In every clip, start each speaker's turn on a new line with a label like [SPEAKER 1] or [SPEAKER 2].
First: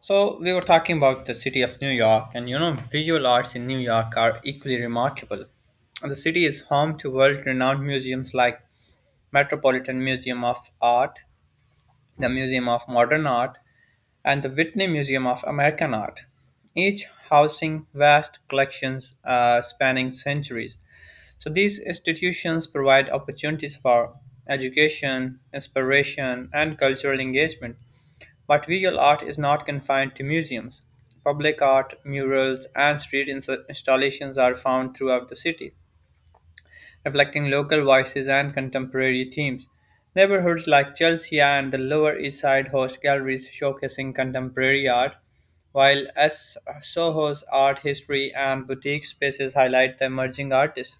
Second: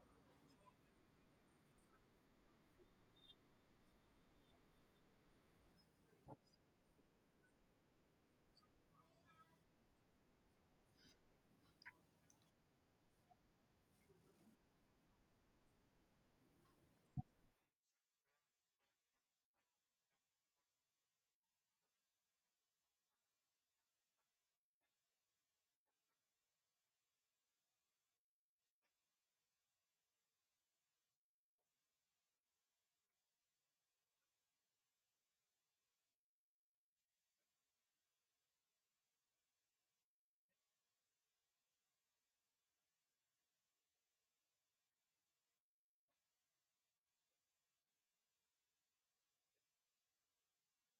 [SPEAKER 1] So we were talking about the city of New York, and you know, visual arts in New York are equally remarkable. And the city is home to world-renowned museums like Metropolitan Museum of Art, the Museum of Modern Art, and the Whitney Museum of American Art, each housing vast collections spanning centuries. So these institutions provide opportunities for education, inspiration, and cultural engagement, but visual art is not confined to museums. Public art, murals, and installations are found throughout the city, reflecting local voices and contemporary themes. Neighborhoods like Chelsea and the Lower East Side host galleries showcasing contemporary art, while Soho's art history and boutique spaces highlight the emerging artists.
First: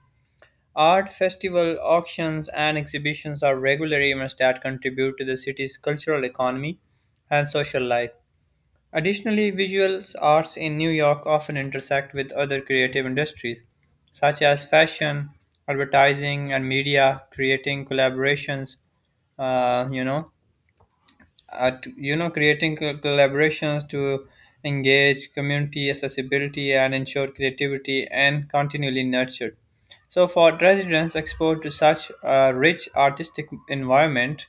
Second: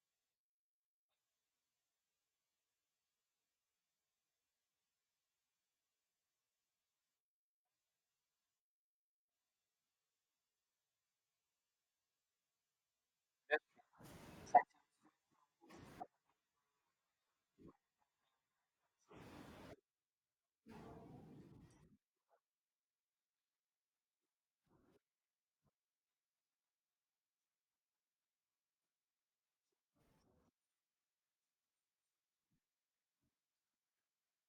[SPEAKER 1] Art festival auctions and exhibitions are regular events that contribute to the city's cultural economy and social life. Additionally, visual arts in New York often intersect with other creative industries, such as fashion, advertising, and media, creating collaborations, you know at you know creating co- collaborations to engage community accessibility and ensure creativity and continually nurtured. So for residents, exposed to such a rich artistic environment,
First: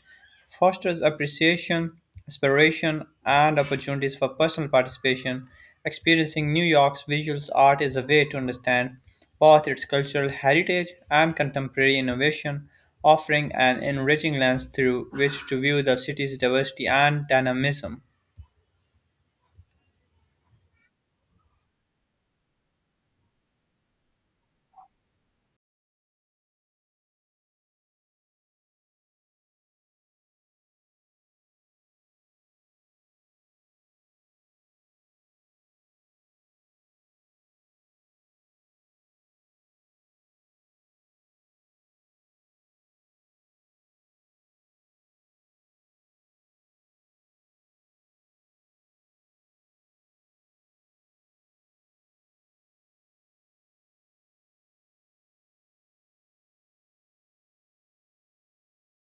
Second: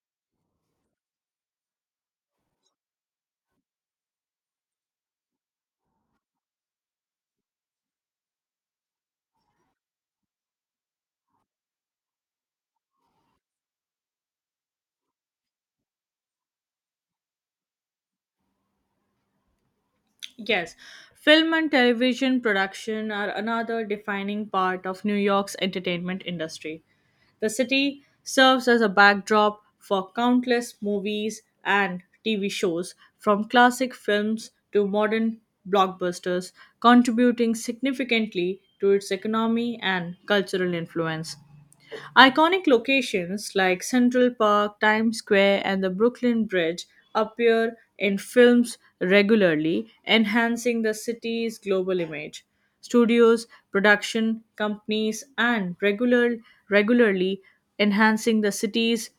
[SPEAKER 1] fosters appreciation, inspiration, and opportunities for personal participation. Experiencing New York's visual art is a way to understand both its cultural heritage and contemporary innovation, offering an enriching lens through which to view the city's diversity and dynamism.
[SPEAKER 2] Yes, film and television production are another defining part of New York's entertainment industry. The city serves as a backdrop for countless movies and TV shows, from classic films to modern blockbusters, contributing significantly to its economy and cultural influence. Iconic locations like Central Park, Times Square, and the Brooklyn Bridge appear in films regularly, enhancing the city's global image. Studios, production companies, and regularly enhancing the city's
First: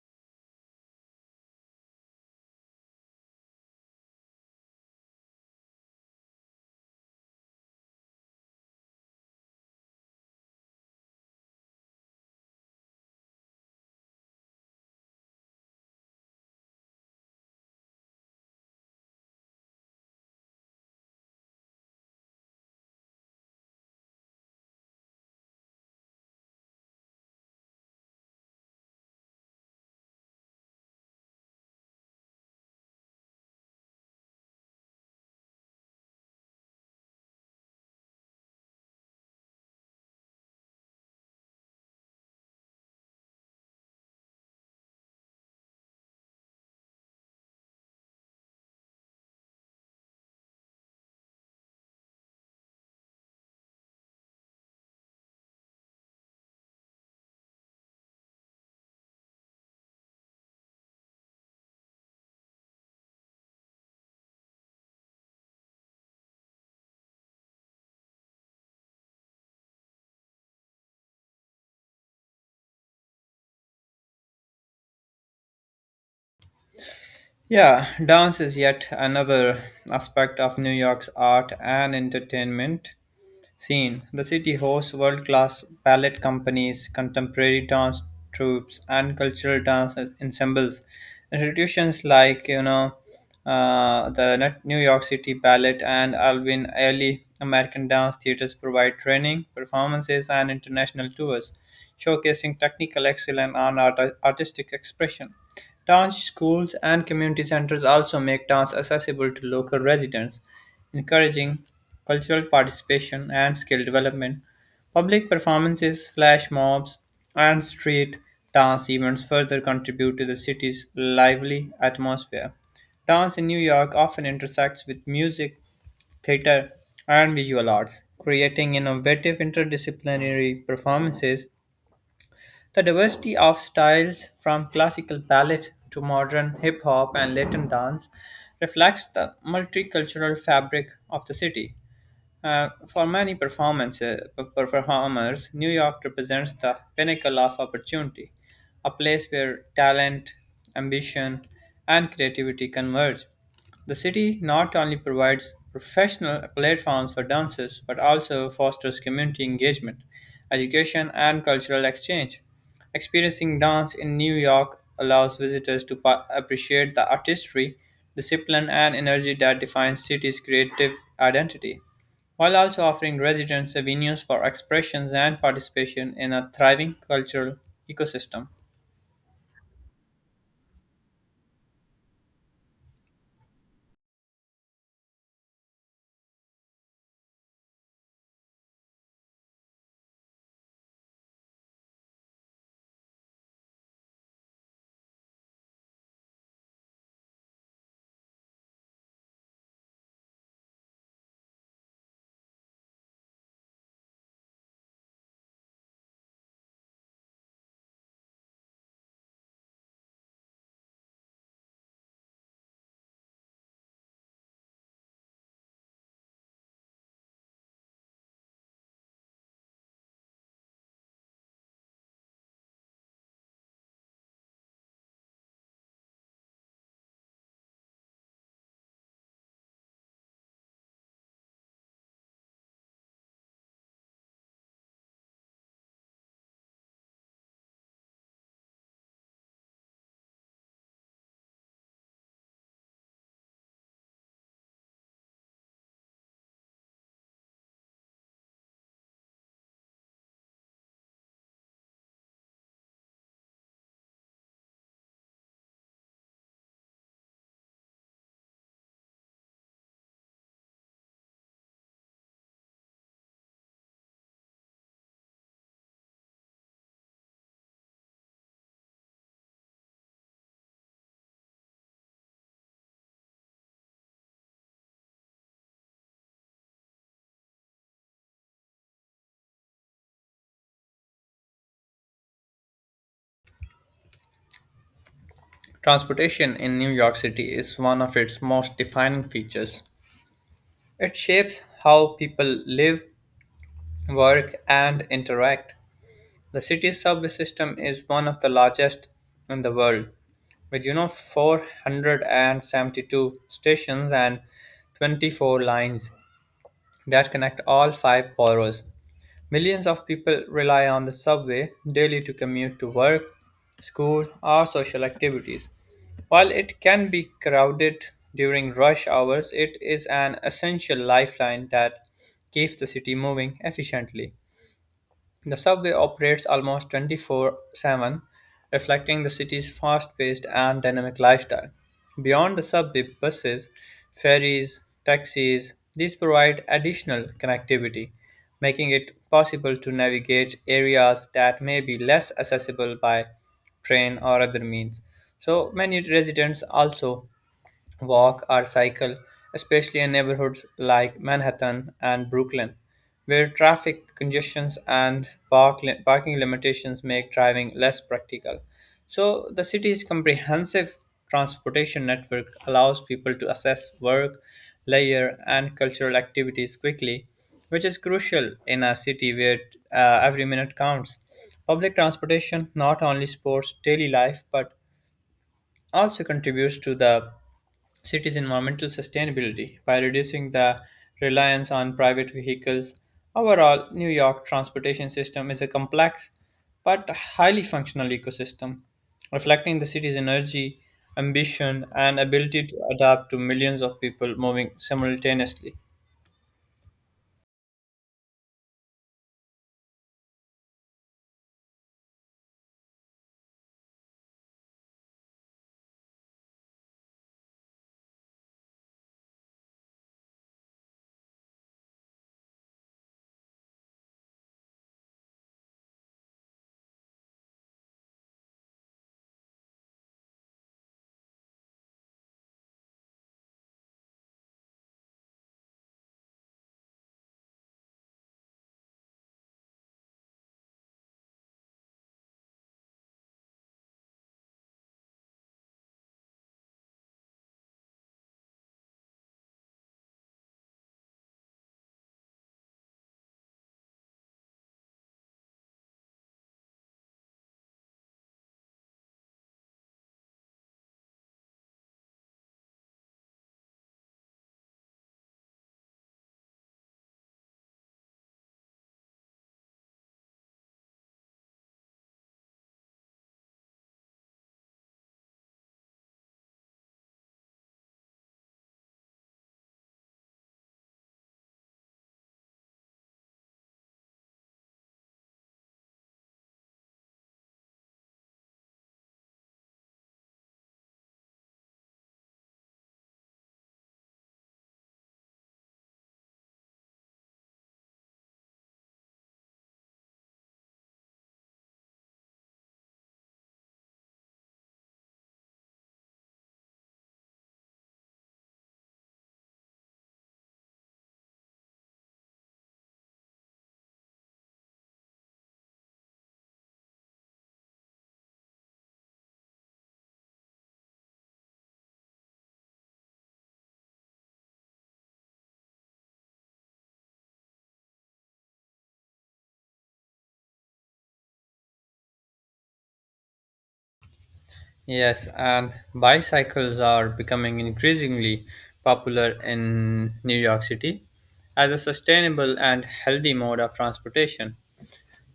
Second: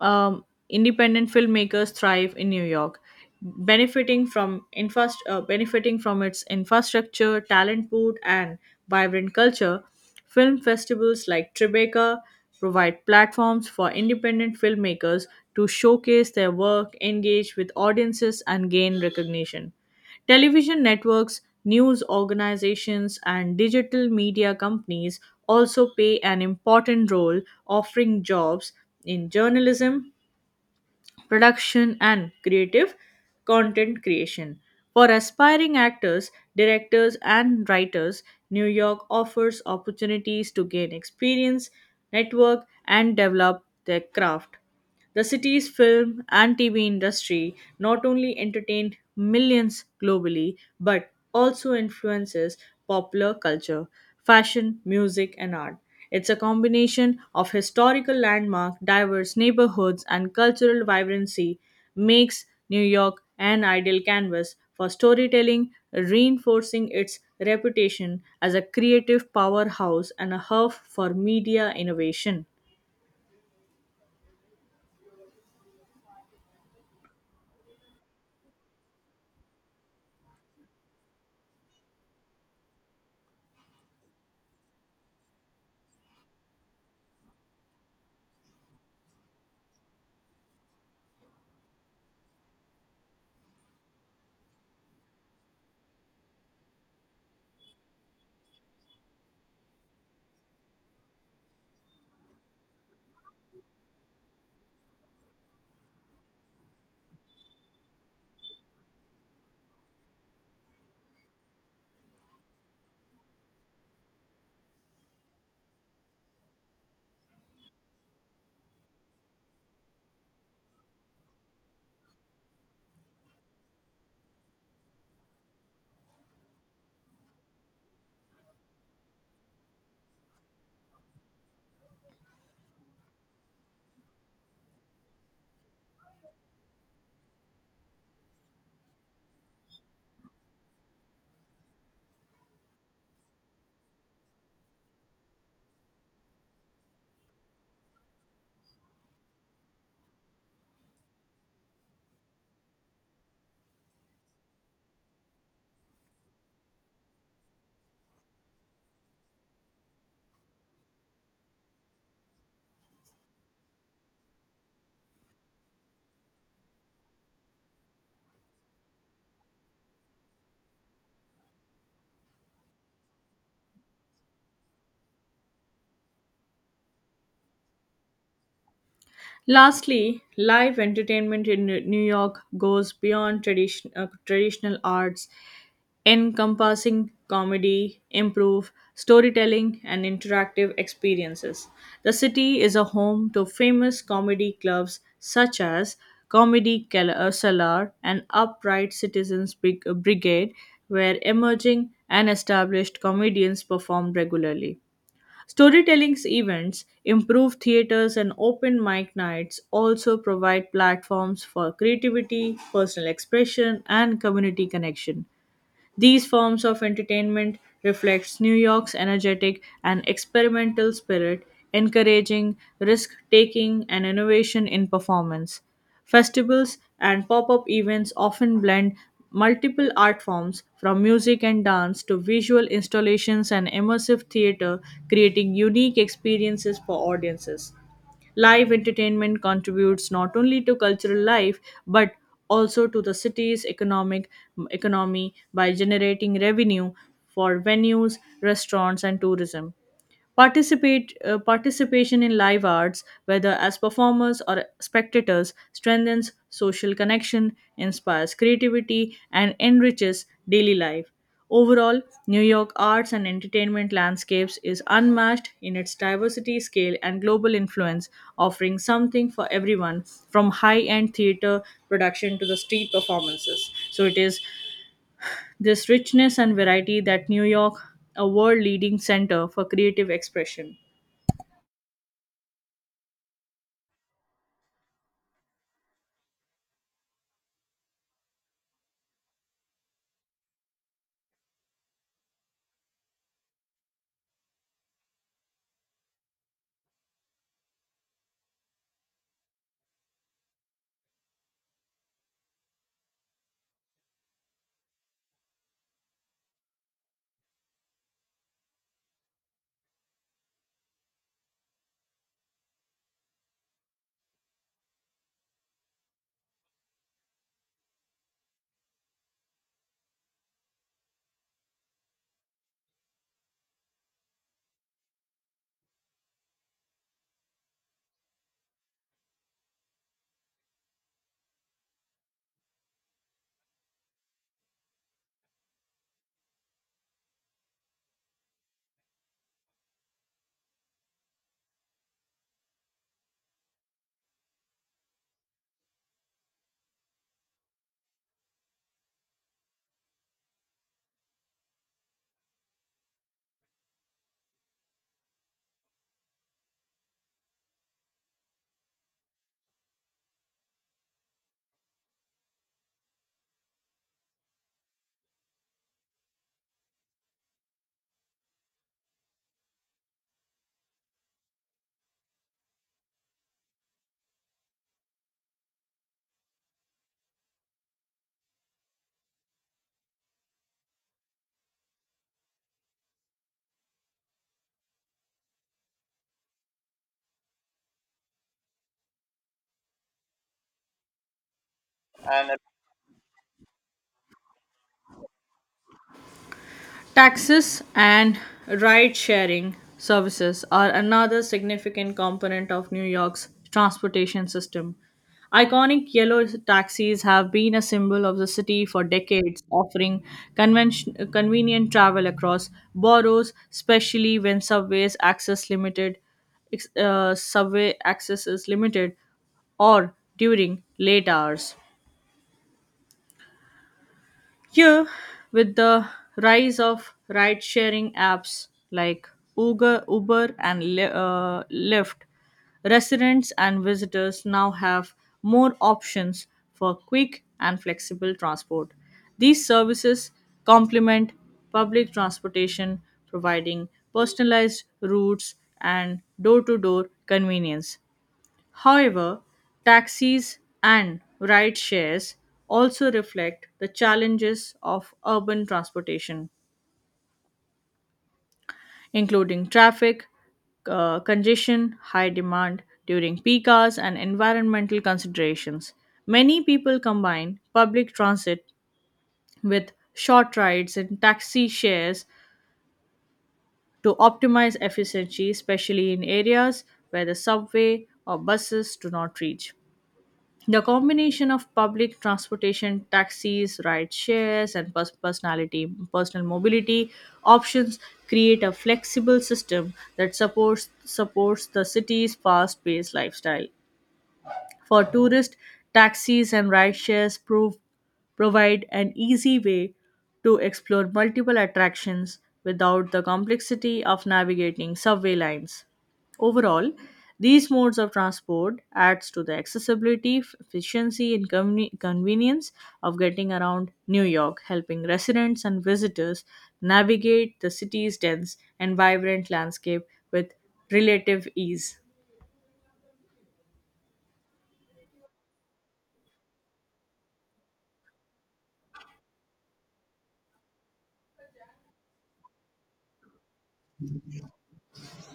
[SPEAKER 2] um, independent filmmakers thrive in New York, benefiting from benefiting from its infrastructure, talent pool, and vibrant culture. Film festivals like Tribeca provide platforms for independent filmmakers to showcase their work, engage with audiences, and gain recognition. Television networks, news organizations, and digital media companies also play an important role offering jobs in journalism, production and creative content creation. For aspiring actors, directors, and writers, New York offers opportunities to gain experience, network, and develop their craft. The city's film and TV industry not only entertained millions globally but also influences popular culture, fashion, music, and art. It's a combination of historical landmark, diverse neighborhoods, and cultural vibrancy makes New York an ideal canvas for storytelling, reinforcing its reputation as a creative powerhouse and a hub for media innovation.
[SPEAKER 1] Yeah, dance is yet another aspect of New York's art and entertainment scene. The city hosts world class ballet companies, contemporary dance troupes, and cultural dance ensembles. Institutions like, New York City Ballet and Alvin Ailey American Dance Theaters provide training, performances, and international tours, showcasing technical excellence and artistic expression. Dance schools and community centers also make dance accessible to local residents, encouraging cultural participation and skill development. Public performances, flash mobs, and street dance events further contribute to the city's lively atmosphere. Dance in New York often intersects with music, theater, and visual arts, creating innovative interdisciplinary performances. The diversity of styles, from classical ballet to modern hip hop and Latin dance, reflects the multicultural fabric of the city. For many performers, New York represents the pinnacle of opportunity, a place where talent, ambition, and creativity converge. The city not only provides professional platforms for dancers but also fosters community engagement, education, and cultural exchange. Experiencing dance in New York allows visitors to appreciate the artistry, discipline, and energy that defines city's creative identity, while also offering residents avenues for expressions and participation in a thriving cultural ecosystem.
[SPEAKER 2] Lastly, live entertainment in New York goes beyond traditional arts, encompassing comedy, improv, storytelling, and interactive experiences. The city is a home to famous comedy clubs such as Cellar and Upright Citizens Brigade, where emerging and established comedians perform regularly. Storytelling events, improved theaters, and open mic nights also provide platforms for creativity, personal expression, and community connection. These forms of entertainment reflects New York's energetic and experimental spirit, encouraging risk-taking and innovation in performance. Festivals and pop-up events often blend multiple art forms from music and dance to visual installations and immersive theater, creating unique experiences for audiences. Live entertainment contributes not only to cultural life but also to the city's economic economy by generating revenue for venues, restaurants and tourism. Participation in live arts, whether as performers or spectators, strengthens social connection, inspires creativity, and enriches daily life. Overall, New York arts and entertainment landscapes is unmatched in its diversity, scale, and global influence, offering something for everyone from high end theater production to the street performances. So, it is this richness and variety that New York, a world leading center for creative expression.
[SPEAKER 1] Transportation in New York City is one of its most defining features. It shapes how people live, work, and interact. The city's subway system is one of the largest in the world, with you know 472 stations and 24 lines that connect all five boroughs. Millions of people rely on the subway daily to commute to work, school, or social activities. While it can be crowded during rush hours, it is an essential lifeline that keeps the city moving efficiently. The subway operates almost 24/7, reflecting the city's fast-paced and dynamic lifestyle. Beyond the subway, buses, ferries, taxis, these provide additional connectivity, making it possible to navigate areas that may be less accessible by train or other means. So many residents also walk or cycle, especially in neighborhoods like Manhattan and Brooklyn, where traffic congestions and parking limitations make driving less practical. So, the city's comprehensive transportation network allows people to access work, leisure, and cultural activities quickly, which is crucial in a city where every minute counts. Public transportation not only supports daily life but also contributes to the cities' environmental sustainability by reducing the reliance on private vehicles. Overall, New York transportation system is a complex but highly functional ecosystem, reflecting the city's energy, ambition, and ability to adapt to millions of people moving simultaneously.
[SPEAKER 2] Taxes and ride sharing services are another significant component of New York's transportation system. Iconic yellow taxis have been a symbol of the city for decades, offering convenient travel across boroughs, especially when subway access is limited or during late hours. Here, with the rise of ride sharing apps like Uber and Lyft, residents and visitors now have more options for quick and flexible transport. These services complement public transportation, providing personalized routes and door to door convenience. However, taxis and ride shares also reflect the challenges of urban transportation, including congestion, high demand during peak hours, and environmental considerations. Many people combine public transit with short rides and taxi shares to optimize efficiency, especially in areas where the subway or buses do not reach. The combination of public transportation, taxis, ride shares, and personal mobility options create a flexible system that supports the city's fast-paced lifestyle. For tourists, taxis and rideshares provide an easy way to explore multiple attractions without the complexity of navigating subway lines. Overall, these modes of transport adds to the accessibility, efficiency, and convenience of getting around New York, helping residents and visitors navigate the city's dense and vibrant landscape with relative ease.
[SPEAKER 1] Yes, and bicycles are becoming increasingly popular in New York City as a sustainable and healthy mode of transportation.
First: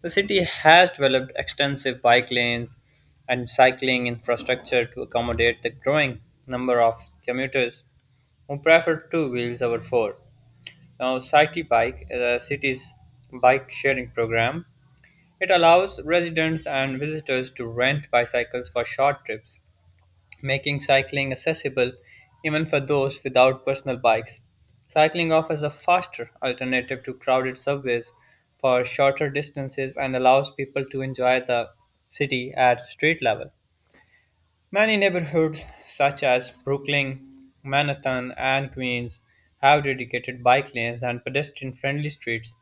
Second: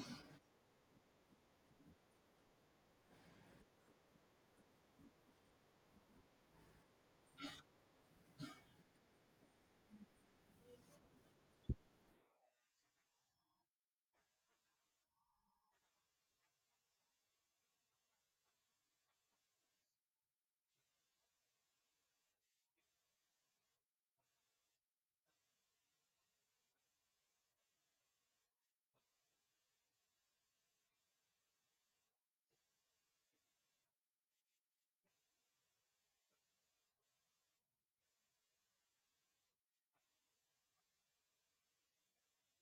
[SPEAKER 1] The city has developed extensive bike lanes and cycling infrastructure to accommodate the growing number of commuters who prefer two wheels over four. Now, City Bike is a city's bike sharing program. It allows residents and visitors to rent bicycles for short trips, making cycling accessible even for those without personal bikes. Cycling offers a faster alternative to crowded subways for shorter distances and allows people to enjoy the city at street level. Many neighborhoods, such as Brooklyn, Manhattan, and Queens, have dedicated bike lanes and pedestrian friendly streets,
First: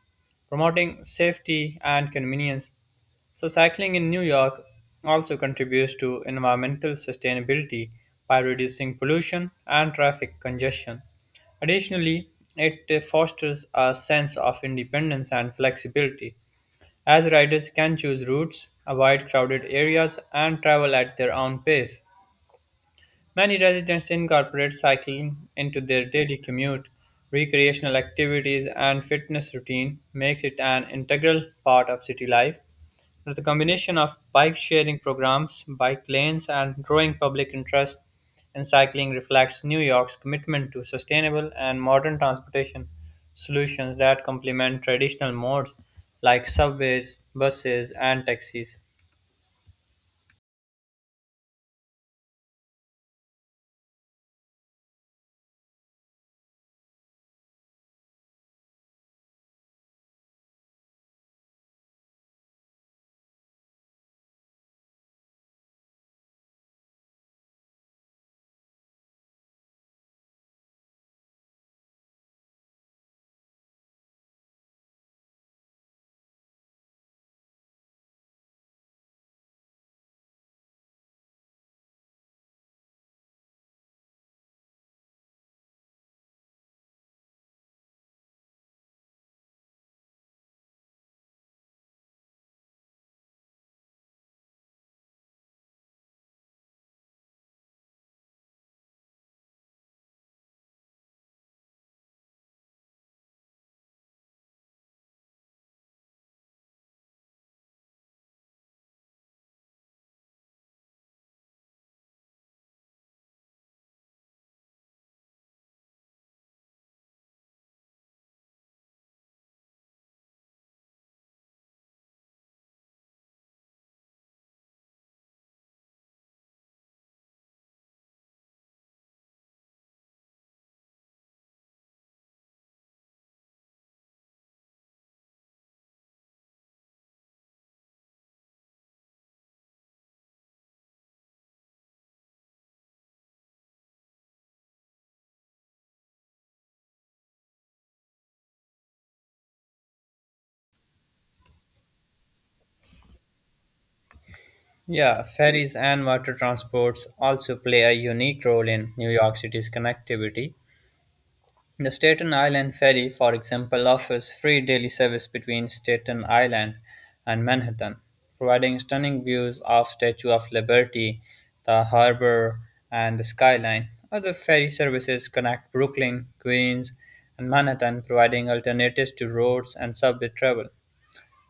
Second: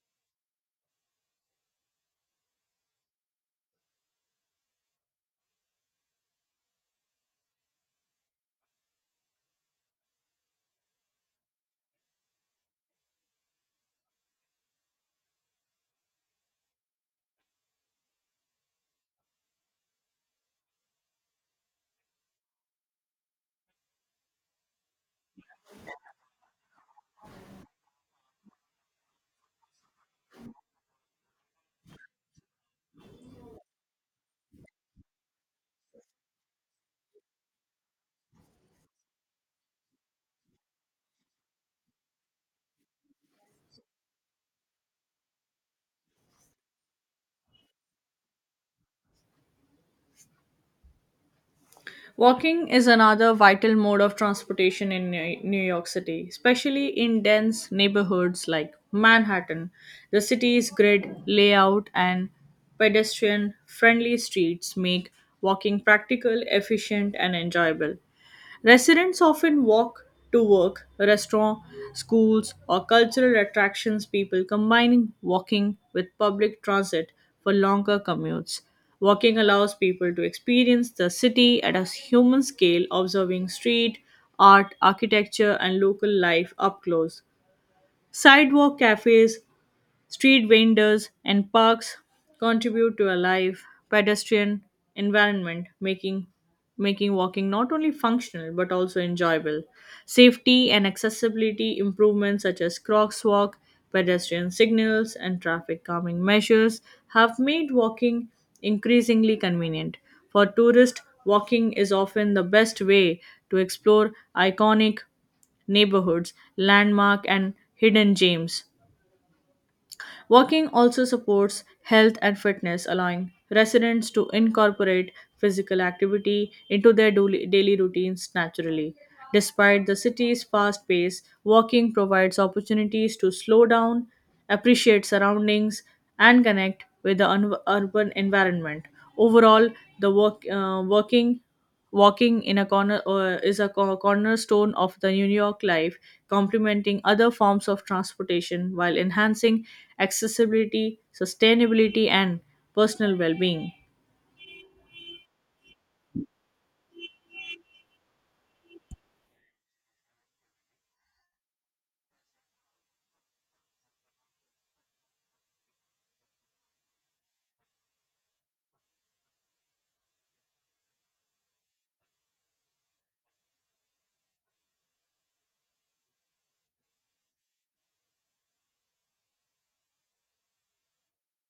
[SPEAKER 1] promoting safety and convenience. So, cycling in New York also contributes to environmental sustainability by reducing pollution and traffic congestion. Additionally, it fosters a sense of independence and flexibility, as riders can choose routes, avoid crowded areas, and travel at their own pace. Many residents incorporate cycling into their daily commute. Recreational activities and fitness routine makes it an integral part of city life. With the combination of bike sharing programs, bike lanes, and growing public interest in cycling reflects New York's commitment to sustainable and modern transportation solutions that complement traditional modes like subways, buses, and taxis.
[SPEAKER 2] Walking is another vital mode of transportation in New York City, especially in dense neighborhoods like Manhattan. The city's grid layout and pedestrian friendly streets make walking practical, efficient, and enjoyable. Residents often walk to work, restaurants, schools, or cultural attractions, people combining walking with public transit for longer commutes. Walking allows people to experience the city at a human scale, observing street, art, architecture, and local life up close. Sidewalk cafes, street vendors and parks contribute to a live pedestrian environment, making walking not only functional but also enjoyable. Safety and accessibility improvements such as crosswalk, pedestrian signals, and traffic calming measures have made walking increasingly convenient. For tourists, walking is often the best way to explore iconic neighborhoods, landmark, and hidden gems. Walking also supports health and fitness, allowing residents to incorporate physical activity into their daily routines naturally. Despite the city's fast pace, walking provides opportunities to slow down, appreciate surroundings, and connect with the urban environment. Overall, the work, walking walking in a corner is a cornerstone of the New York life, complementing other forms of transportation while enhancing accessibility, sustainability, and personal well being.
[SPEAKER 1] Yeah, ferries and water transports also play a unique role in New York City's connectivity. The Staten Island Ferry, for example, offers free daily service between Staten Island and Manhattan, providing stunning views of Statue of Liberty, the harbor, and the skyline. Other ferry services connect Brooklyn, Queens, and Manhattan, providing alternatives to roads and subway travel.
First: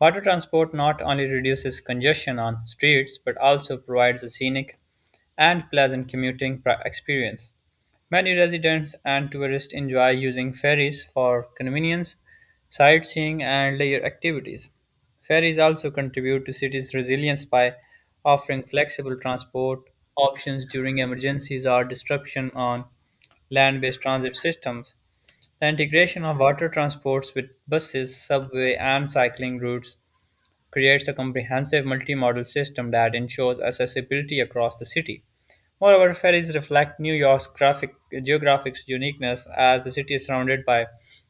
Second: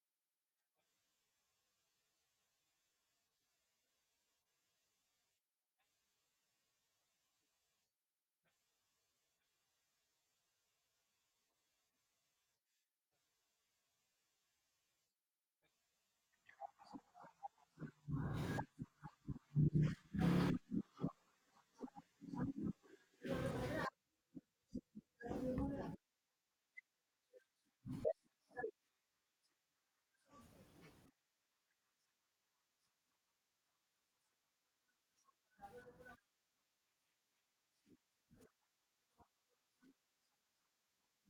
[SPEAKER 1] Water transport not only reduces congestion on streets but also provides a scenic and pleasant experience. Many residents and tourists enjoy using ferries for convenience, sightseeing, and leisure activities. Ferries also contribute to cities' resilience by offering flexible transport options during emergencies or disruption on land based transit systems. The integration of water transports with buses, subway, and cycling routes creates a comprehensive multimodal system that ensures accessibility across the city. Moreover, ferries reflect New York's geographic uniqueness as the city is surrounded by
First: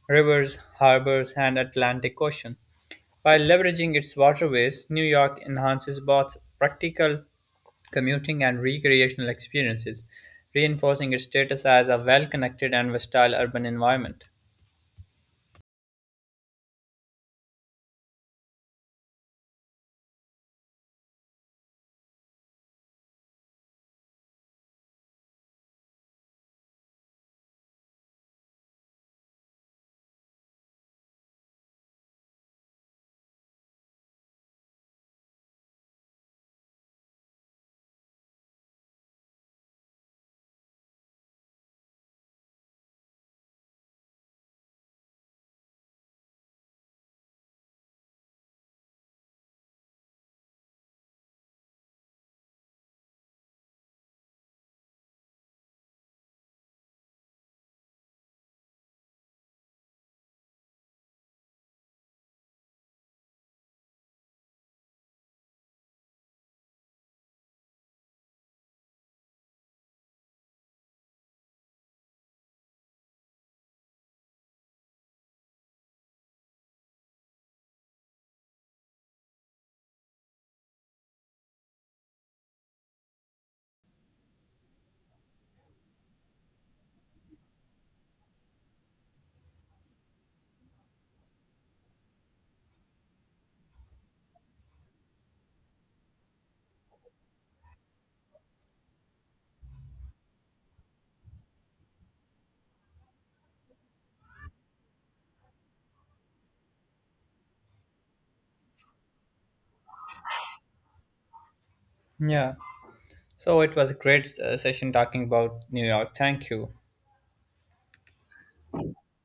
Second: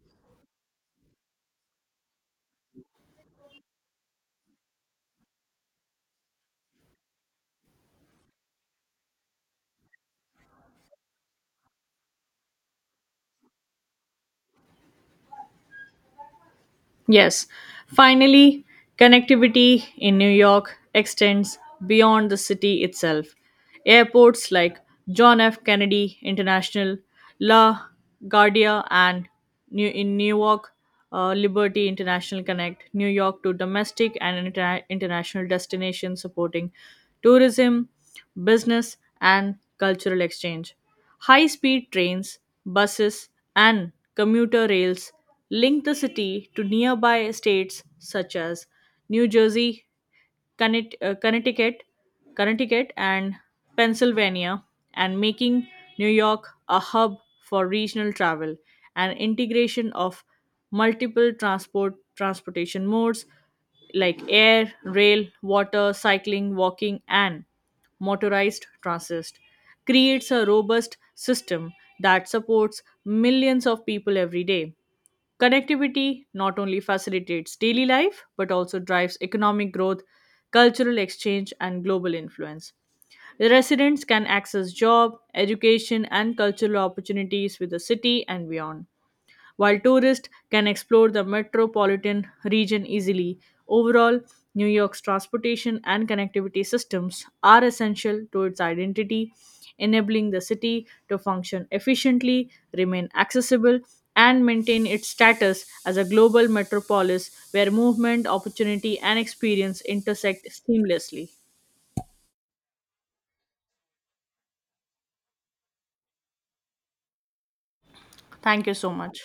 [SPEAKER 1] rivers, harbors, and Atlantic Ocean. By leveraging its waterways, New York enhances both practical commuting and recreational experiences, reinforcing its status as a well-connected and versatile urban environment.
[SPEAKER 2] Yes, finally, connectivity in New York extends beyond the city itself. Airports like John F. Kennedy International, La Guardia, and New- in Newark, Liberty International connect New York to domestic and international destinations, supporting tourism, business, and cultural exchange. High speed trains, buses, and commuter rails link the city to nearby states such as New Jersey, Connect- uh, Connecticut, Connecticut, and Pennsylvania, and making New York a hub for regional travel and integration of multiple transportation modes like air, rail, water, cycling, walking, and motorized transit creates a robust system that supports millions of people every day. Connectivity not only facilitates daily life but also drives economic growth, cultural exchange, and global influence. The residents can access job, education, and cultural opportunities with the city and beyond while tourists can explore the metropolitan region easily. Overall, New York's transportation and connectivity systems are essential to its identity, enabling the city to function efficiently, remain accessible, and maintain its status as a global metropolis where movement, opportunity, and experience intersect seamlessly.
[SPEAKER 1] Yeah. So it was a great session talking about New York. Thank you.
[SPEAKER 2] Thank you so much.